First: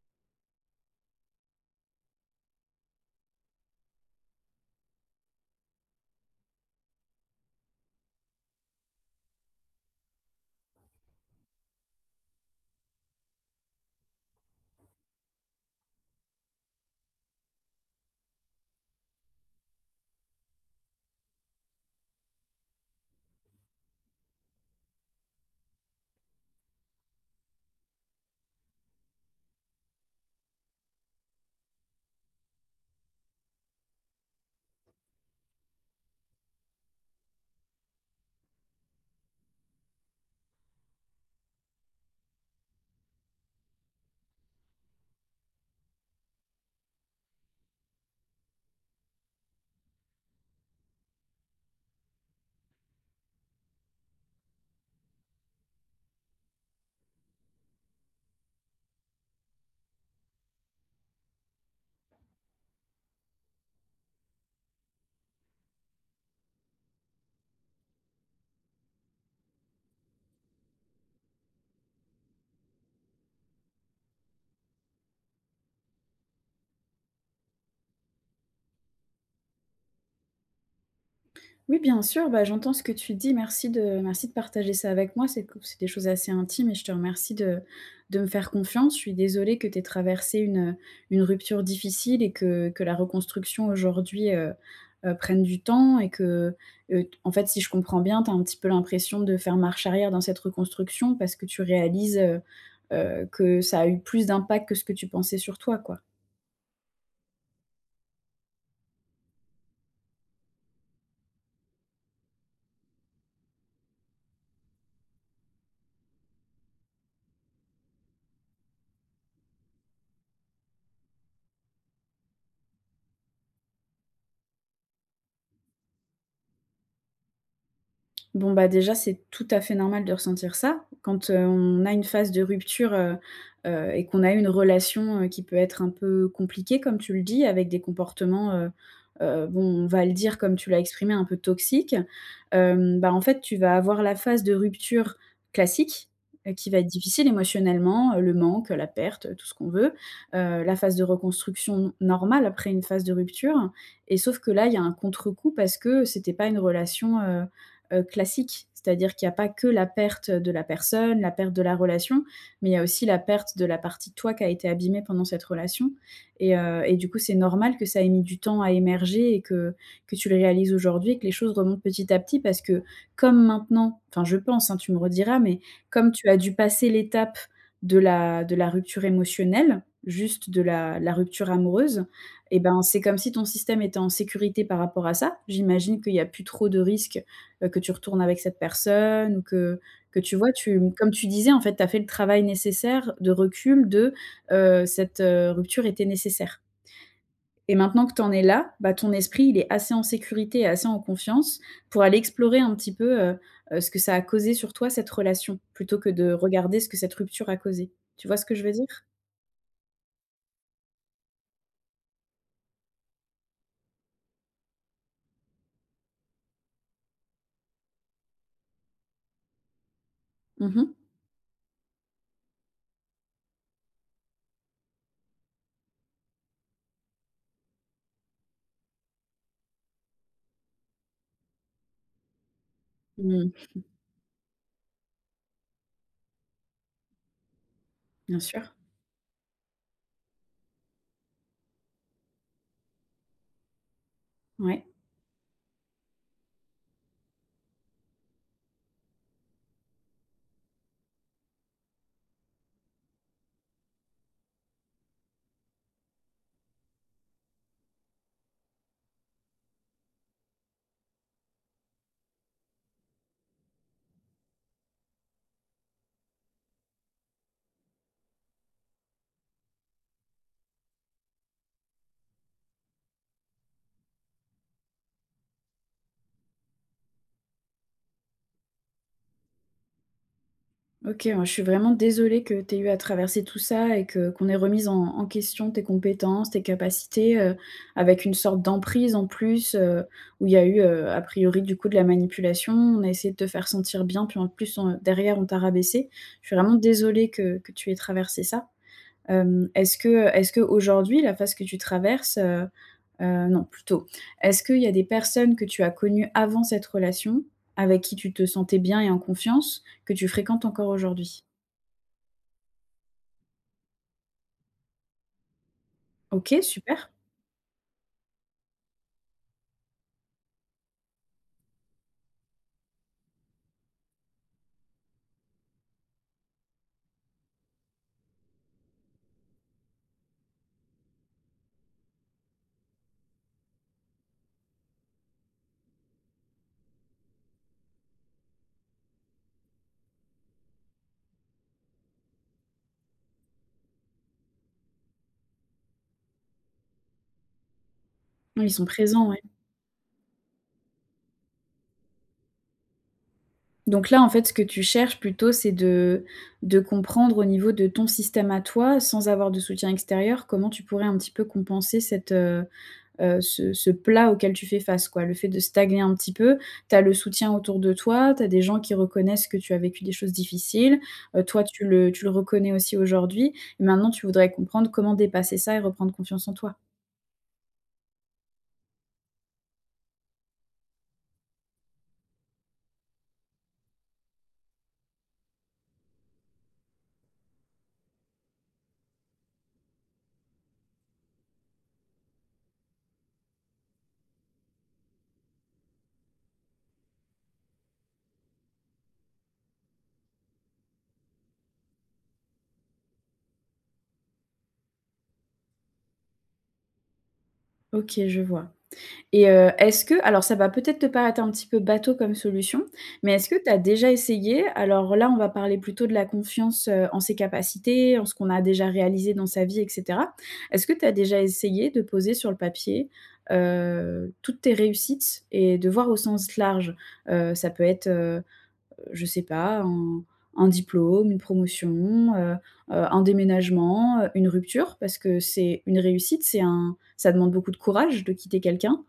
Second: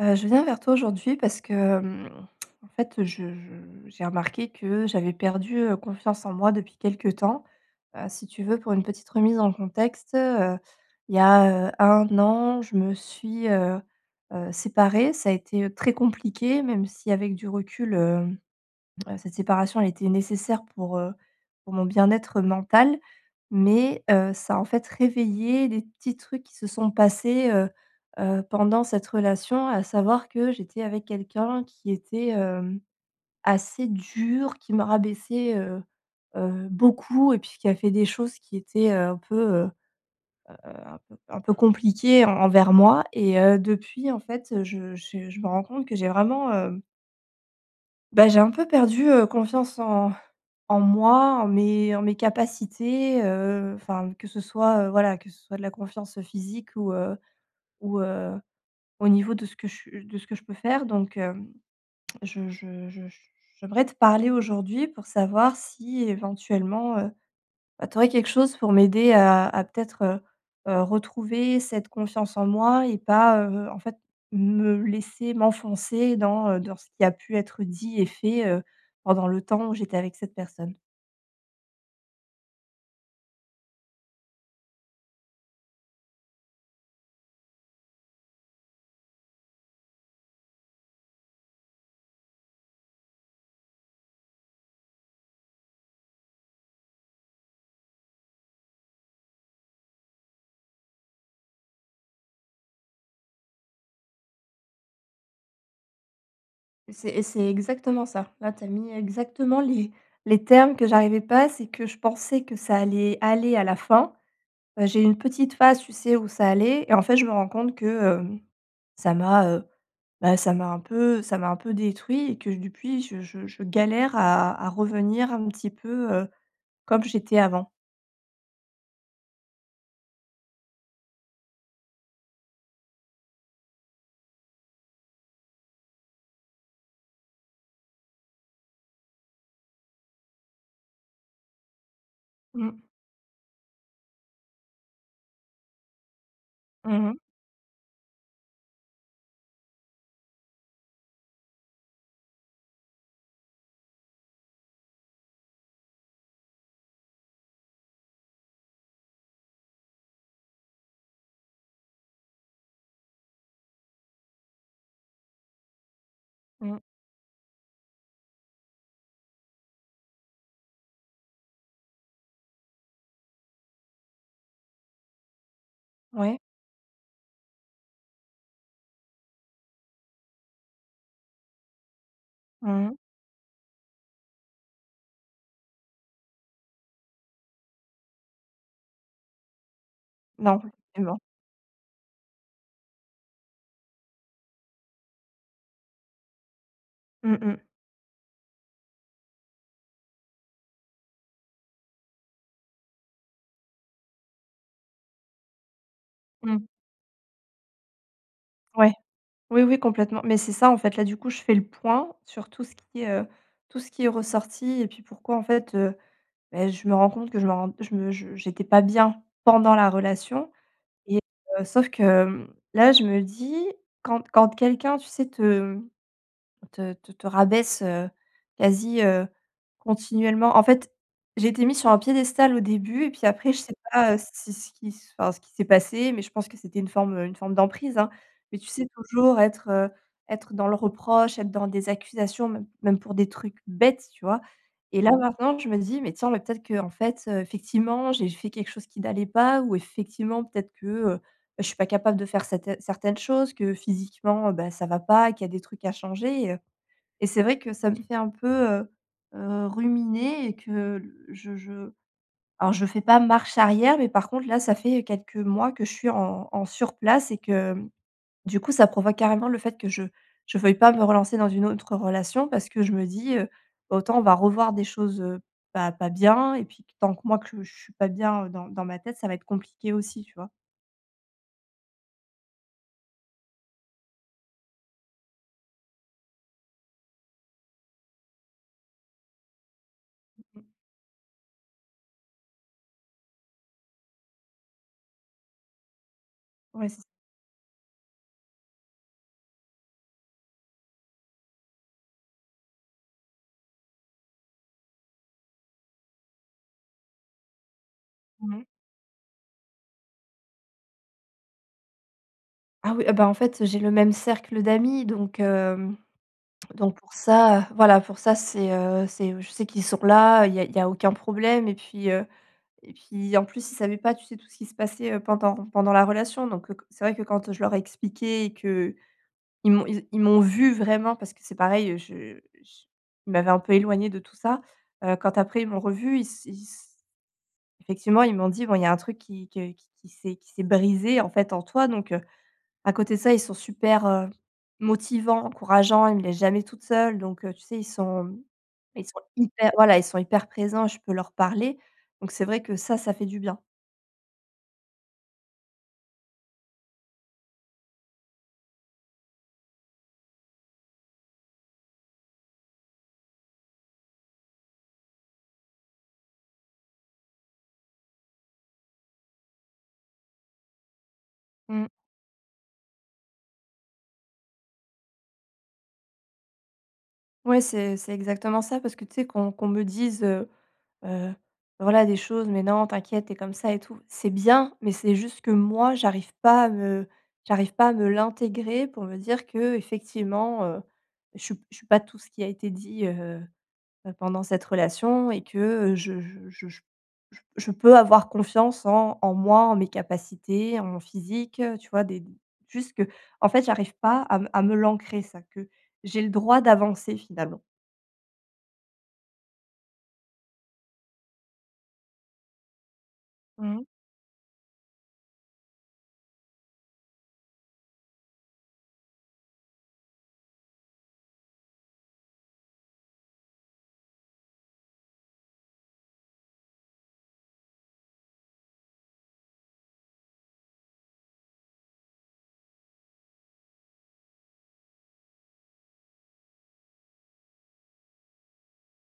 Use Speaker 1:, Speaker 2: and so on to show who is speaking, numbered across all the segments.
Speaker 1: Heu, je viens vers toi, aujourd'hui, parce que, hem, en fait, je je j'ai remarqué que j'avais perdu, heu, confiance en moi, depuis quelque temps. Heu, si tu veux, pour une petite remise en contexte, heu, il y a, heu, 1 an, je me suis, heu heu, séparée. Ça a été, heu, très compliqué, même si, avec du recul, hem, cette séparation a été nécessaire pour, heu, pour mon bien-être mental. Mais, heu, ça a, en fait, réveillé des petits trucs qui se sont passés, heu heu, pendant cette relation. À savoir que j'étais avec quelqu'un qui était, hem, assez dur, qui me rabaissait, heu heu, beaucoup et puis, qui a fait des choses qui étaient, heu, un peu, heu heu, un peu un peu compliquées en envers moi et heu, depuis, en fait, heu, je j je me rends compte que j'ai vraiment, hem bah, j'ai un peu perdu, heu, confiance en en moi, en mes en mes capacités, heu, enfin, que ce soit, heu, voilà, que ce soit de la confiance physique ou, heu, ou, heu, au niveau de ce que je de ce que je peux faire. Donc, hem, je je je j'aimerais te parler aujourd'hui pour savoir si, éventuellement, heu, bah, tu aurais quelque chose pour m'aider à à, peut-être, heu heu, retrouver cette confiance en moi et pas, heu, en fait, me laisser m'enfoncer dans, heu, dans ce qui a pu être dit et fait, heu, pendant le temps où j'étais avec cette personne.
Speaker 2: Oui, bien sûr. Bah, j'entends ce que tu dis. Merci de merci de partager ça avec moi. C'est qu c'est des choses assez intimes et je te remercie de de me faire confiance. Je suis désolée que tu aies traversée une, heu, une rupture difficile et que que la reconstruction, aujourd'hui, heu heu, prenne du temps et que, heu, t en fait, si je comprends bien, tu as un petit peu l'impression de faire marche arrière dans cette reconstruction parce que tu réalises, heu heu, que ça a eu plus d'impact que ce que tu pensais sur toi, quoi?
Speaker 1: Et c'est et c'est exactement ça. Là, tu as mis exactement les les termes que j'arrivais pas, c'est que je pensais que ça allait aller, à la fin. Heu, j'ai eu une petite phase, tu sais, où ça allait et en fait, je me rends compte que, hem, ça m'a, heu, bah, ça m'a un peu ça m'a un peu détruit et que, depuis, je je je galère à à revenir un petit peu, heu, comme j'étais avant.
Speaker 2: Bon, bah, déjà, c'est tout à fait normal de ressentir ça. Quand on a une phase de rupture, heu heu et qu'on a eu une relation, heu, qui peut être un peu compliquée, comme tu le dis, avec des comportements, heu heu, bon, on va le dire, comme tu l'as exprimé, un peu toxiques.
Speaker 1: Mmh.
Speaker 2: Hem, bah, en fait, tu vas avoir la phase de rupture classique qui va être
Speaker 1: Mmh mh.
Speaker 2: difficile émotionnellement. Heu, le manque, heu, la perte, tout ce qu'on veut. Heu, la phase de reconstruction normale après une phase de rupture et sauf que là, il y a un contrecoup parce que c'était pas une relation, heu heu, classique. C'est-à-dire qu'il y a pas que la perte de la personne, la perte de la relation, mais il y a aussi la perte de la partie de toi qui a été abîmée pendant cette relation et
Speaker 1: Mmh.
Speaker 2: heu et du coup, c'est normal que ça ait mis du temps à émerger et que que tu le réalises aujourd'hui et que les choses remontent petit à petit. Parce que, comme maintenant enfin, je pense, hein, tu me rediras mais comme tu as
Speaker 1: Ouais.
Speaker 2: dû passer l'étape de la de la rupture émotionnelle, juste de la la rupture amoureuse et ben,
Speaker 1: Mmh mh.
Speaker 2: c'est comme si ton système était en sécurité par rapport à ça. J'imagine qu'il y a plus trop de risques, heu, que tu retournes avec cette personne ou que que tu vois,
Speaker 1: Non.
Speaker 2: tu comme
Speaker 1: [unintelligible]
Speaker 2: tu disais, en fait, tu as fait le travail nécessaire de recul, de, heu, cette, heu, rupture était nécessaire
Speaker 1: Mmh mh.
Speaker 2: et maintenant que tu en es là, bah, ton esprit, il est assez en sécurité et assez en confiance pour aller explorer un petit peu, heu, ce que ça a causé sur toi, cette relation, plutôt que de
Speaker 1: Mmh.
Speaker 2: regarder ce que cette rupture a causé. Tu vois ce que je veux
Speaker 1: Ouais!
Speaker 2: dire?
Speaker 1: Oui, oui, complètement. Mais, c'est ça, en fait. Là, du coup, je fais le point sur tout ce qui, heu, tout ce qui est ressorti et puis, pourquoi, en fait, heu, beh, je me rends compte que je me rends, je me je j'étais pas bien pendant la relation
Speaker 2: Mmh mh.
Speaker 1: et heu, sauf que, hem, là, je me dis quand quand quelqu'un, tu sais, te, hem, te te te rabaisse, heu, quasi, heu, continuellement. En fait, j'ai été mise sur un piédestal au début et puis, après,
Speaker 2: Mmh.
Speaker 1: je sais pas, heu, si ce qui enfin, ce qu'il s'est passé, mais je pense que c'était une forme une forme d'emprise, hein.
Speaker 2: Bien
Speaker 1: Mais, tu
Speaker 2: sûr.
Speaker 1: sais, toujours être, heu, être dans le reproche, être dans des accusations, même même pour des trucs bêtes, tu vois?
Speaker 2: Ouais.
Speaker 1: Et là, maintenant, je me dis: «Mais, tiens, mais, peut-être, qu'en fait, heu, effectivement, j'ai fait quelque chose qui n'allait pas ou, effectivement, peut-être que, heu, bah, je suis pas capable de faire cetairnes certaines choses que physiquement, heu, bah, ça va pas et qu'il y a des trucs à changer» et heu et c'est vrai que ça me fait un peu, heu heu, ruminer et que je je alors, je fais pas marche arrière, mais, par contre, là, ça fait quelques mois que je suis en en sur place et que, hem, du coup, ça provoque carrément le fait que je je veuille pas me relancer dans une autre relation parce que je me dis, heu, autant on va revoir des choses, heu, pas pas bien et puis, que tant que moi, que je suis pas bien dans dans ma tête, ça va être compliqué aussi, tu vois?
Speaker 2: OK, ouais. Je suis vraiment désolée que tu aies eu à traverser tout ça et que qu'on ait remis en en question tes compétences, tes capacités, heu, avec une sorte d'emprise en plus, heu, où il y
Speaker 1: Mmh
Speaker 2: a
Speaker 1: mh.
Speaker 2: eu, heu, a priori, du coup, de la manipulation. On a essayé de te faire sentir bien, puis, en plus, on derrière, on t'a rabaissée. Je suis vraiment
Speaker 1: Ouais, c'est ç
Speaker 2: désolée que que tu aies traversée ça. Hem, est-ce que est-ce qu'aujourd'hui la phase que tu traverses, heu heu non, plutôt, est-ce qu'il y a des personnes que tu as connu avant cette relation avec qui tu te
Speaker 1: Ouais.
Speaker 2: sentais bien et en confiance, que tu fréquentes encore aujourd'hui?
Speaker 1: Ah oui et bah, en fait, j'ai le même cercle d'amis. Donc, hem,
Speaker 2: OK,
Speaker 1: donc,
Speaker 2: super!
Speaker 1: pour ça, heu, voilà, pour ça, c'est, heu, c'est je sais qu'ils sont là. Il y a il y a aucun problème et puis, heu et puis, en plus, ils savaient pas, tu sais, tout ce qui se passait, heu, pendant pendant la relation. Donc, heu, co c'est vrai que, quand je leur ai expliqué et qu'ils m'ont ils ils m'ont vue vraiment, parce que, c'est pareil, je j il m'avait un peu éloignée de tout ça. Heu, quand, après, ils m'ont revu, ils s ils s effectivement, ils m'ont dit: «Bon, il y a un truc qui que qui qui s'est qui s'est brisé, en fait, en toi». Donc, heu, à côté de ça, ils sont super, heu, motivants, encourageants. Ils me laissent jamais toute seule. Donc, heu, tu sais, ils sont
Speaker 2: Oui, ils sont
Speaker 1: ils sont
Speaker 2: présents, ouais.
Speaker 1: hyper, voilà, ils sont hyper présents, je peux leur parler. Donc, c'est vrai que ça, ça fait du bien.
Speaker 2: Donc, là, en fait, ce que tu cherches plutôt, c'est de de comprendre, au niveau de ton système à toi, sans avoir de soutien extérieur, comment tu pourrais un petit peu compenser cette, heu heu, ce ce plat auquel tu fais face, quoi? Le fait de stagner un petit peu. Tu as le soutien autour de toi. Tu as des gens qui reconnaissent que tu as vécu des choses difficiles, heu, toi, tu
Speaker 1: Mmh.
Speaker 2: le tu le reconnais aussi, aujourd'hui. Maintenant, tu voudrais comprendre comment dépasser ça et reprendre confiance en toi.
Speaker 1: Ouais, c'est c'est exactement ça parce que tu sais qu'on qu'on me dise, heu heu, voilà, des choses: «Mais non, t'inquiète, tu es comme ça et tout». C'est bien mais c'est juste que moi, j'arrive pas à me j'arrive pas à me l'intégrer pour me dire qu'effectivement, heu, je su je suis pas tout ce qui a été dit, heu heu, pendant cette relation et que, heu, je je je je j je peux avoir confiance en en moi, en mes capacités, en mon physique, heu, tu vois, des juste que, en fait, j'arrive pas à me à me l'ancrer, ça, que j'ai le droit d'avancer finalement.
Speaker 2: OK, je vois et heu, est-ce que alors ça va peut-être te paraître un petit peu bateau comme solution mais est-ce que tu as
Speaker 1: Mmh.
Speaker 2: déjà essayé alors là, on va parler plutôt de la confiance, heu, en ses capacités, en ce qu'on a déjà réalisé dans sa vie et cetera. Est-ce que tu as déjà essayé de poser sur le papier, heu, toutes tes réussites et de voir au sens large? Heu, ça peut être, heu, je sais pas, un un diplôme, une promotion, heu heu, un déménagement, heu, une rupture parce que c'est une réussite, c'est un ça demande beaucoup de courage de quitter quelqu'un,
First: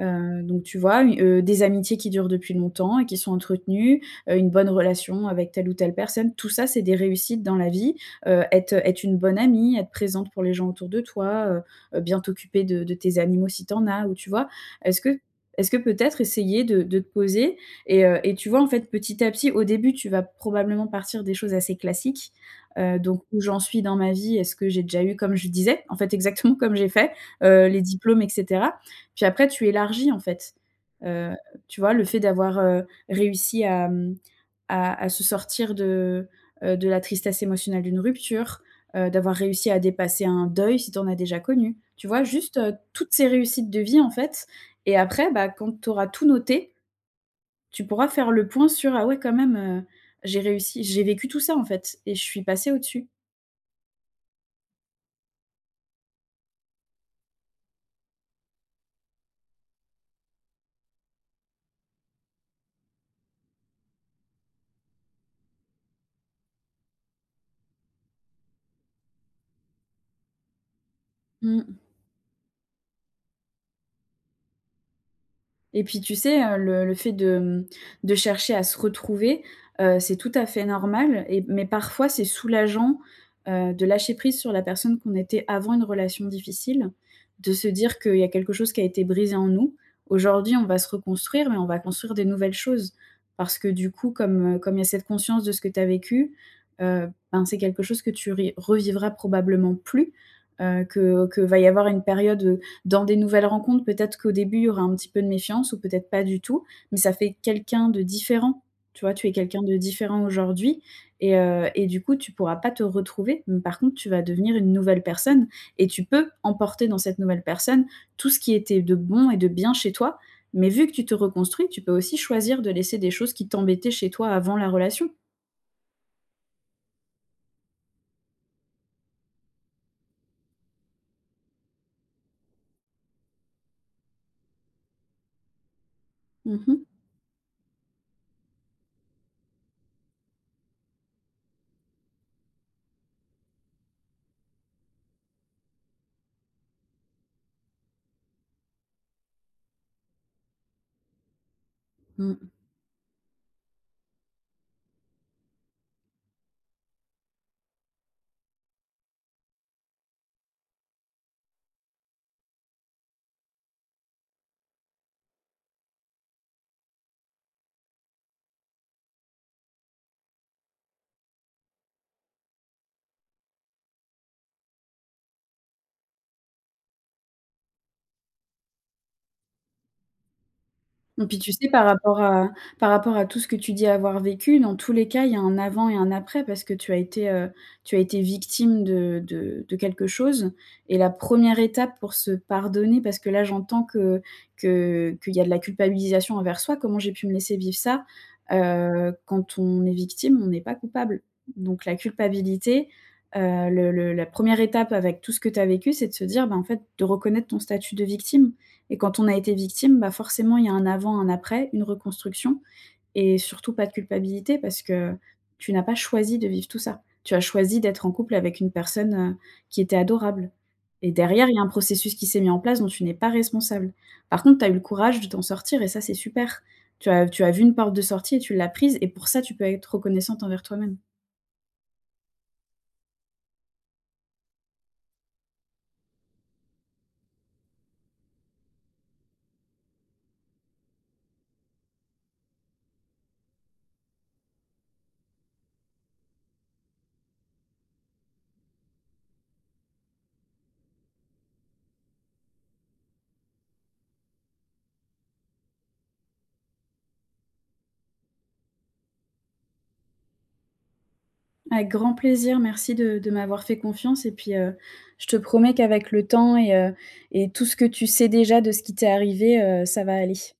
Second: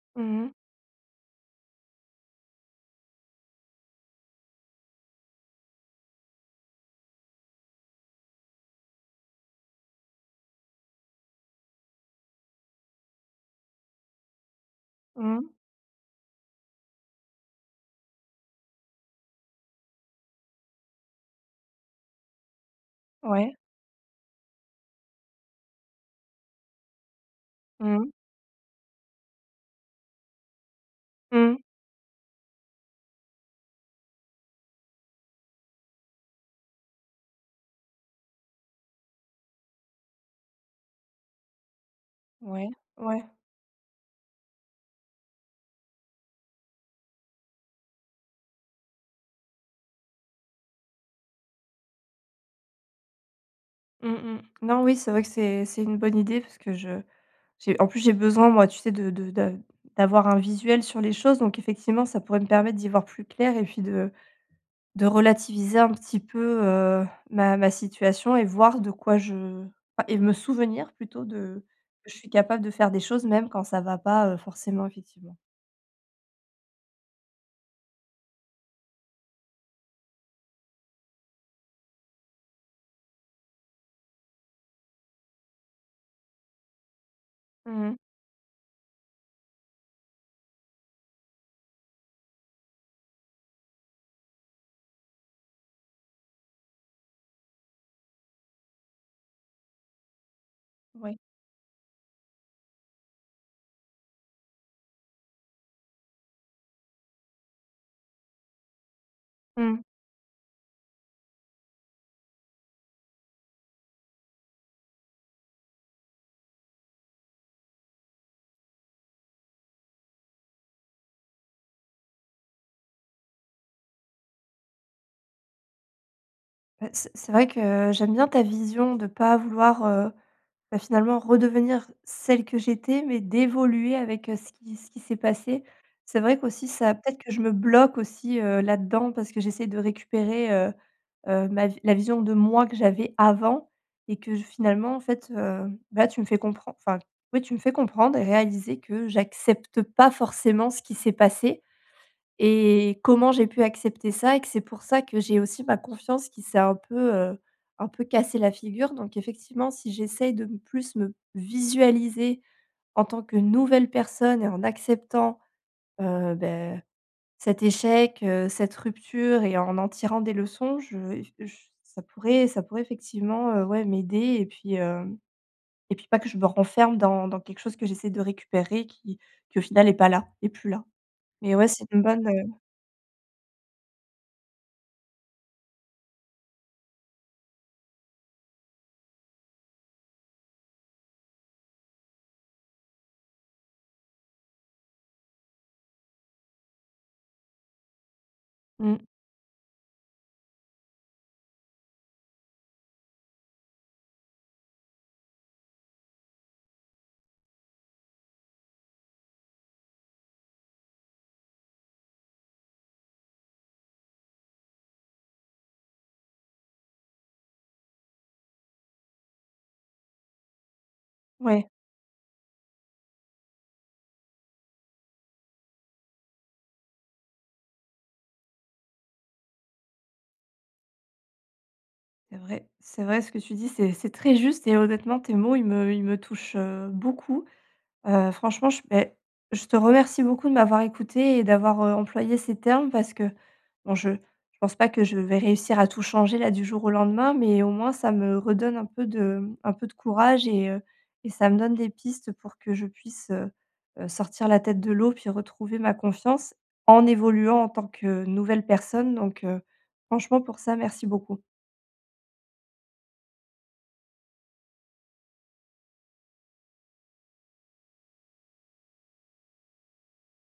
Speaker 2: heu,
Speaker 1: Mmh mh.
Speaker 2: donc tu vois, u heu, des amitiés qui durent depuis longtemps et qui sont entretenues, heu, une bonne relation avec telle ou telle personne. Tout ça, c'est des réussites dans la vie, heu, être être une bonne amie, être présente pour les gens autour de toi, heu heu, bien t'occuper de de tes animaux si tu en as ou tu vois, est-ce que
Speaker 1: Mmh.
Speaker 2: est-ce que peut-être essayer de de te poser et heu et tu vois, en fait, petit à petit, au début, tu vas probablement partir des choses assez classiques, heu, donc «Où
Speaker 1: Ouais.
Speaker 2: j'en suis dans ma vie? Est-ce que j'ai déjà eu?» Comme je disais, en fait, exactement, comme j'ai fait, heu, les
Speaker 1: Mmh.
Speaker 2: diplômes et cetera puis après tu élargis, en fait, heu,
Speaker 1: Mmh.
Speaker 2: tu vois? Le fait d'avoir, heu, réussi à, hem, à à se sortir de, heu, de la tristesse émotionnelle d'une rupture, heu, d'avoir réussi à dépasser un deuil si tu en as déjà connu, tu vois, juste,
Speaker 1: Ouais,
Speaker 2: heu, toutes
Speaker 1: ouais.
Speaker 2: ces réussites de vie, en fait et après, bah, quand tu auras tout noté, tu pourras faire le point sur «Ah! Ouais, quand même, heu, j'ai réussi j'ai vécu tout ça, en fait et je suis passée au dessus».
Speaker 1: Mmh mh. Non. Oui, c'est vrai que c'est c'est une bonne idée parce que je j'ai en plus j'ai besoin moi tu sais de de de d'avoir un visuel sur les choses donc effectivement, ça pourrait me permettre d'y voir plus clair et puis de de relativiser un petit peu, heu, ma ma situation et voir de quoi je, enfin et me souvenir plutôt, de
Speaker 2: Mmh.
Speaker 1: que je suis capable de faire des choses même quand ça va pas, heu, forcément effectivement.
Speaker 2: Et puis tu sais, heu, le le fait de, hem, de chercher à se retrouver, heu, c'est tout à fait normal et mais parfois c'est soulageant, heu, de lâcher prise sur la personne qu'on était avant une relation difficile. De se
Speaker 1: Mmh mh.
Speaker 2: dire qu'il y a quelque chose qui a été brisé en nous. Aujourd'hui on va se reconstruire mais on va construire des nouvelles choses, parce que, du coup comme, heu, comme il y a cette conscience de ce que tu as vécu, heu, ben, c'est quelque chose que tu ri revivras probablement plus, heu,
Speaker 1: Ouais.
Speaker 2: que qu'il va y avoir une période, dans des nouvelles rencontres, peut-être, qu'au début il y aura un petit peu de méfiance ou peut-être pas du tout. Mais ça fait quelqu'un de différent, tu vois? Tu es quelqu'un de
Speaker 1: Mmh.
Speaker 2: différent aujourd'hui et heu et du coup tu pourras pas te retrouver, mais par contre tu vas devenir une nouvelle personne et tu peux emporter dans cette nouvelle personne tout ce qui était de bon et de bien chez toi mais vu que tu te reconstruis tu peux aussi choisir de laisser des choses qui t'embêtaient chez toi avant la relation.
Speaker 1: Bah, c'est c'est vrai que j'aime bien ta vision de pas vouloir, heu, bah, finalement redevenir celle que j'étais. Mais d'évoluer avec ce qui ce qui s'est passé. C'est vrai
Speaker 2: Mmh
Speaker 1: qu'aussi
Speaker 2: mh.
Speaker 1: ça peut-être que je me bloque aussi, heu, là-dedans parce que j'essaie de récupérer, heu heu, ma la vision de moi que j'avais avant et que, je finalement en fait, hem, là tu me fais compren enfin, oui tu me fais comprendre et réaliser que j'accepte pas forcément ce qui s'est passé.
Speaker 2: Mmh.
Speaker 1: Et comment j'ai pu accepter ça et que c'est pour ça que j'ai aussi ma confiance qui s'est un peu, heu, un peu cassé la figure. Donc effectivement si j'essaye de plus me visualiser en tant que nouvelle personne et en acceptant, heu, bah, cet échec, heu, cette rupture et en en tirant des leçons. Je f je s ça pourrait ça pourrait effectivement, ouais, m'aider et puis, hem, et puis pas que je me renferme dans dans quelque chose que j'essaie de récupérer, qui qui au final est pas là, est plus là.
Speaker 2: Mmh, puis tu
Speaker 1: Mais ouais,
Speaker 2: sais par
Speaker 1: c'est une
Speaker 2: rapport
Speaker 1: bonne, heu
Speaker 2: à par rapport à tout ce que tu dis avoir vécu dans tous les cas il y a un avant et un après, parce que tu as été heu, tu as été victime de de de quelque chose. Et la 1re étape pour se pardonner, parce que là j'entends que que qu'il y a de la culpabilisation envers soi: «Comment j'ai pu me laisser vivre ça?»
Speaker 1: Mmh.
Speaker 2: Heu, quand on est victime on n'est pas coupable. Donc la culpabilité, heu, le le la 1re étape avec tout ce que tu as vécu c'est de se dire: «Bah en fait» de reconnaître ton statut de victime. Et quand on a été victime, bah, forcément il y a un avant un après, une reconstruction. Et surtout pas de culpabilité parce que, tu n'as pas choisi de vivre tout ça. Tu as choisi d'être en couple avec une personne, heu, qui était adorable et derrière il y a un
Speaker 1: Ouais.
Speaker 2: processus qui s'est mis en place dont tu n'es pas responsable. Par contre tu as eu le courage de t'en sortir et ça c'est super. Tu as tu as vu une porte de sortie et tu l'as prise et pour ça tu peux être reconnaissante envers toi-même.
Speaker 1: C'est vrai. C'est vrai ce que tu dis, c'est c'est très juste et honnêtement tes mots, ils me ils me touchent, heu, beaucoup. Heu, franchement, je beh, je te remercie beaucoup de m'avoir écouté, et d'avoir, heu, employé ces termes parce que bon je je pense pas que je vais réussir à tout changer là du jour au lendemain, mais au moins ça me redonne un peu de un peu de courage et heu et ça me donne des pistes pour que je puisse, heu heu, sortir la tête de l'eau puis retrouver ma confiance en évoluant en tant que nouvelle personne. Donc franchement pour ça, merci beaucoup.
Speaker 2: Avec grand plaisir. Merci de de m'avoir fait confiance et puis, heu, je te promets qu'avec le temps et heu et tout ce que tu sais déjà de ce qui t'est arrivé, heu, ça va aller.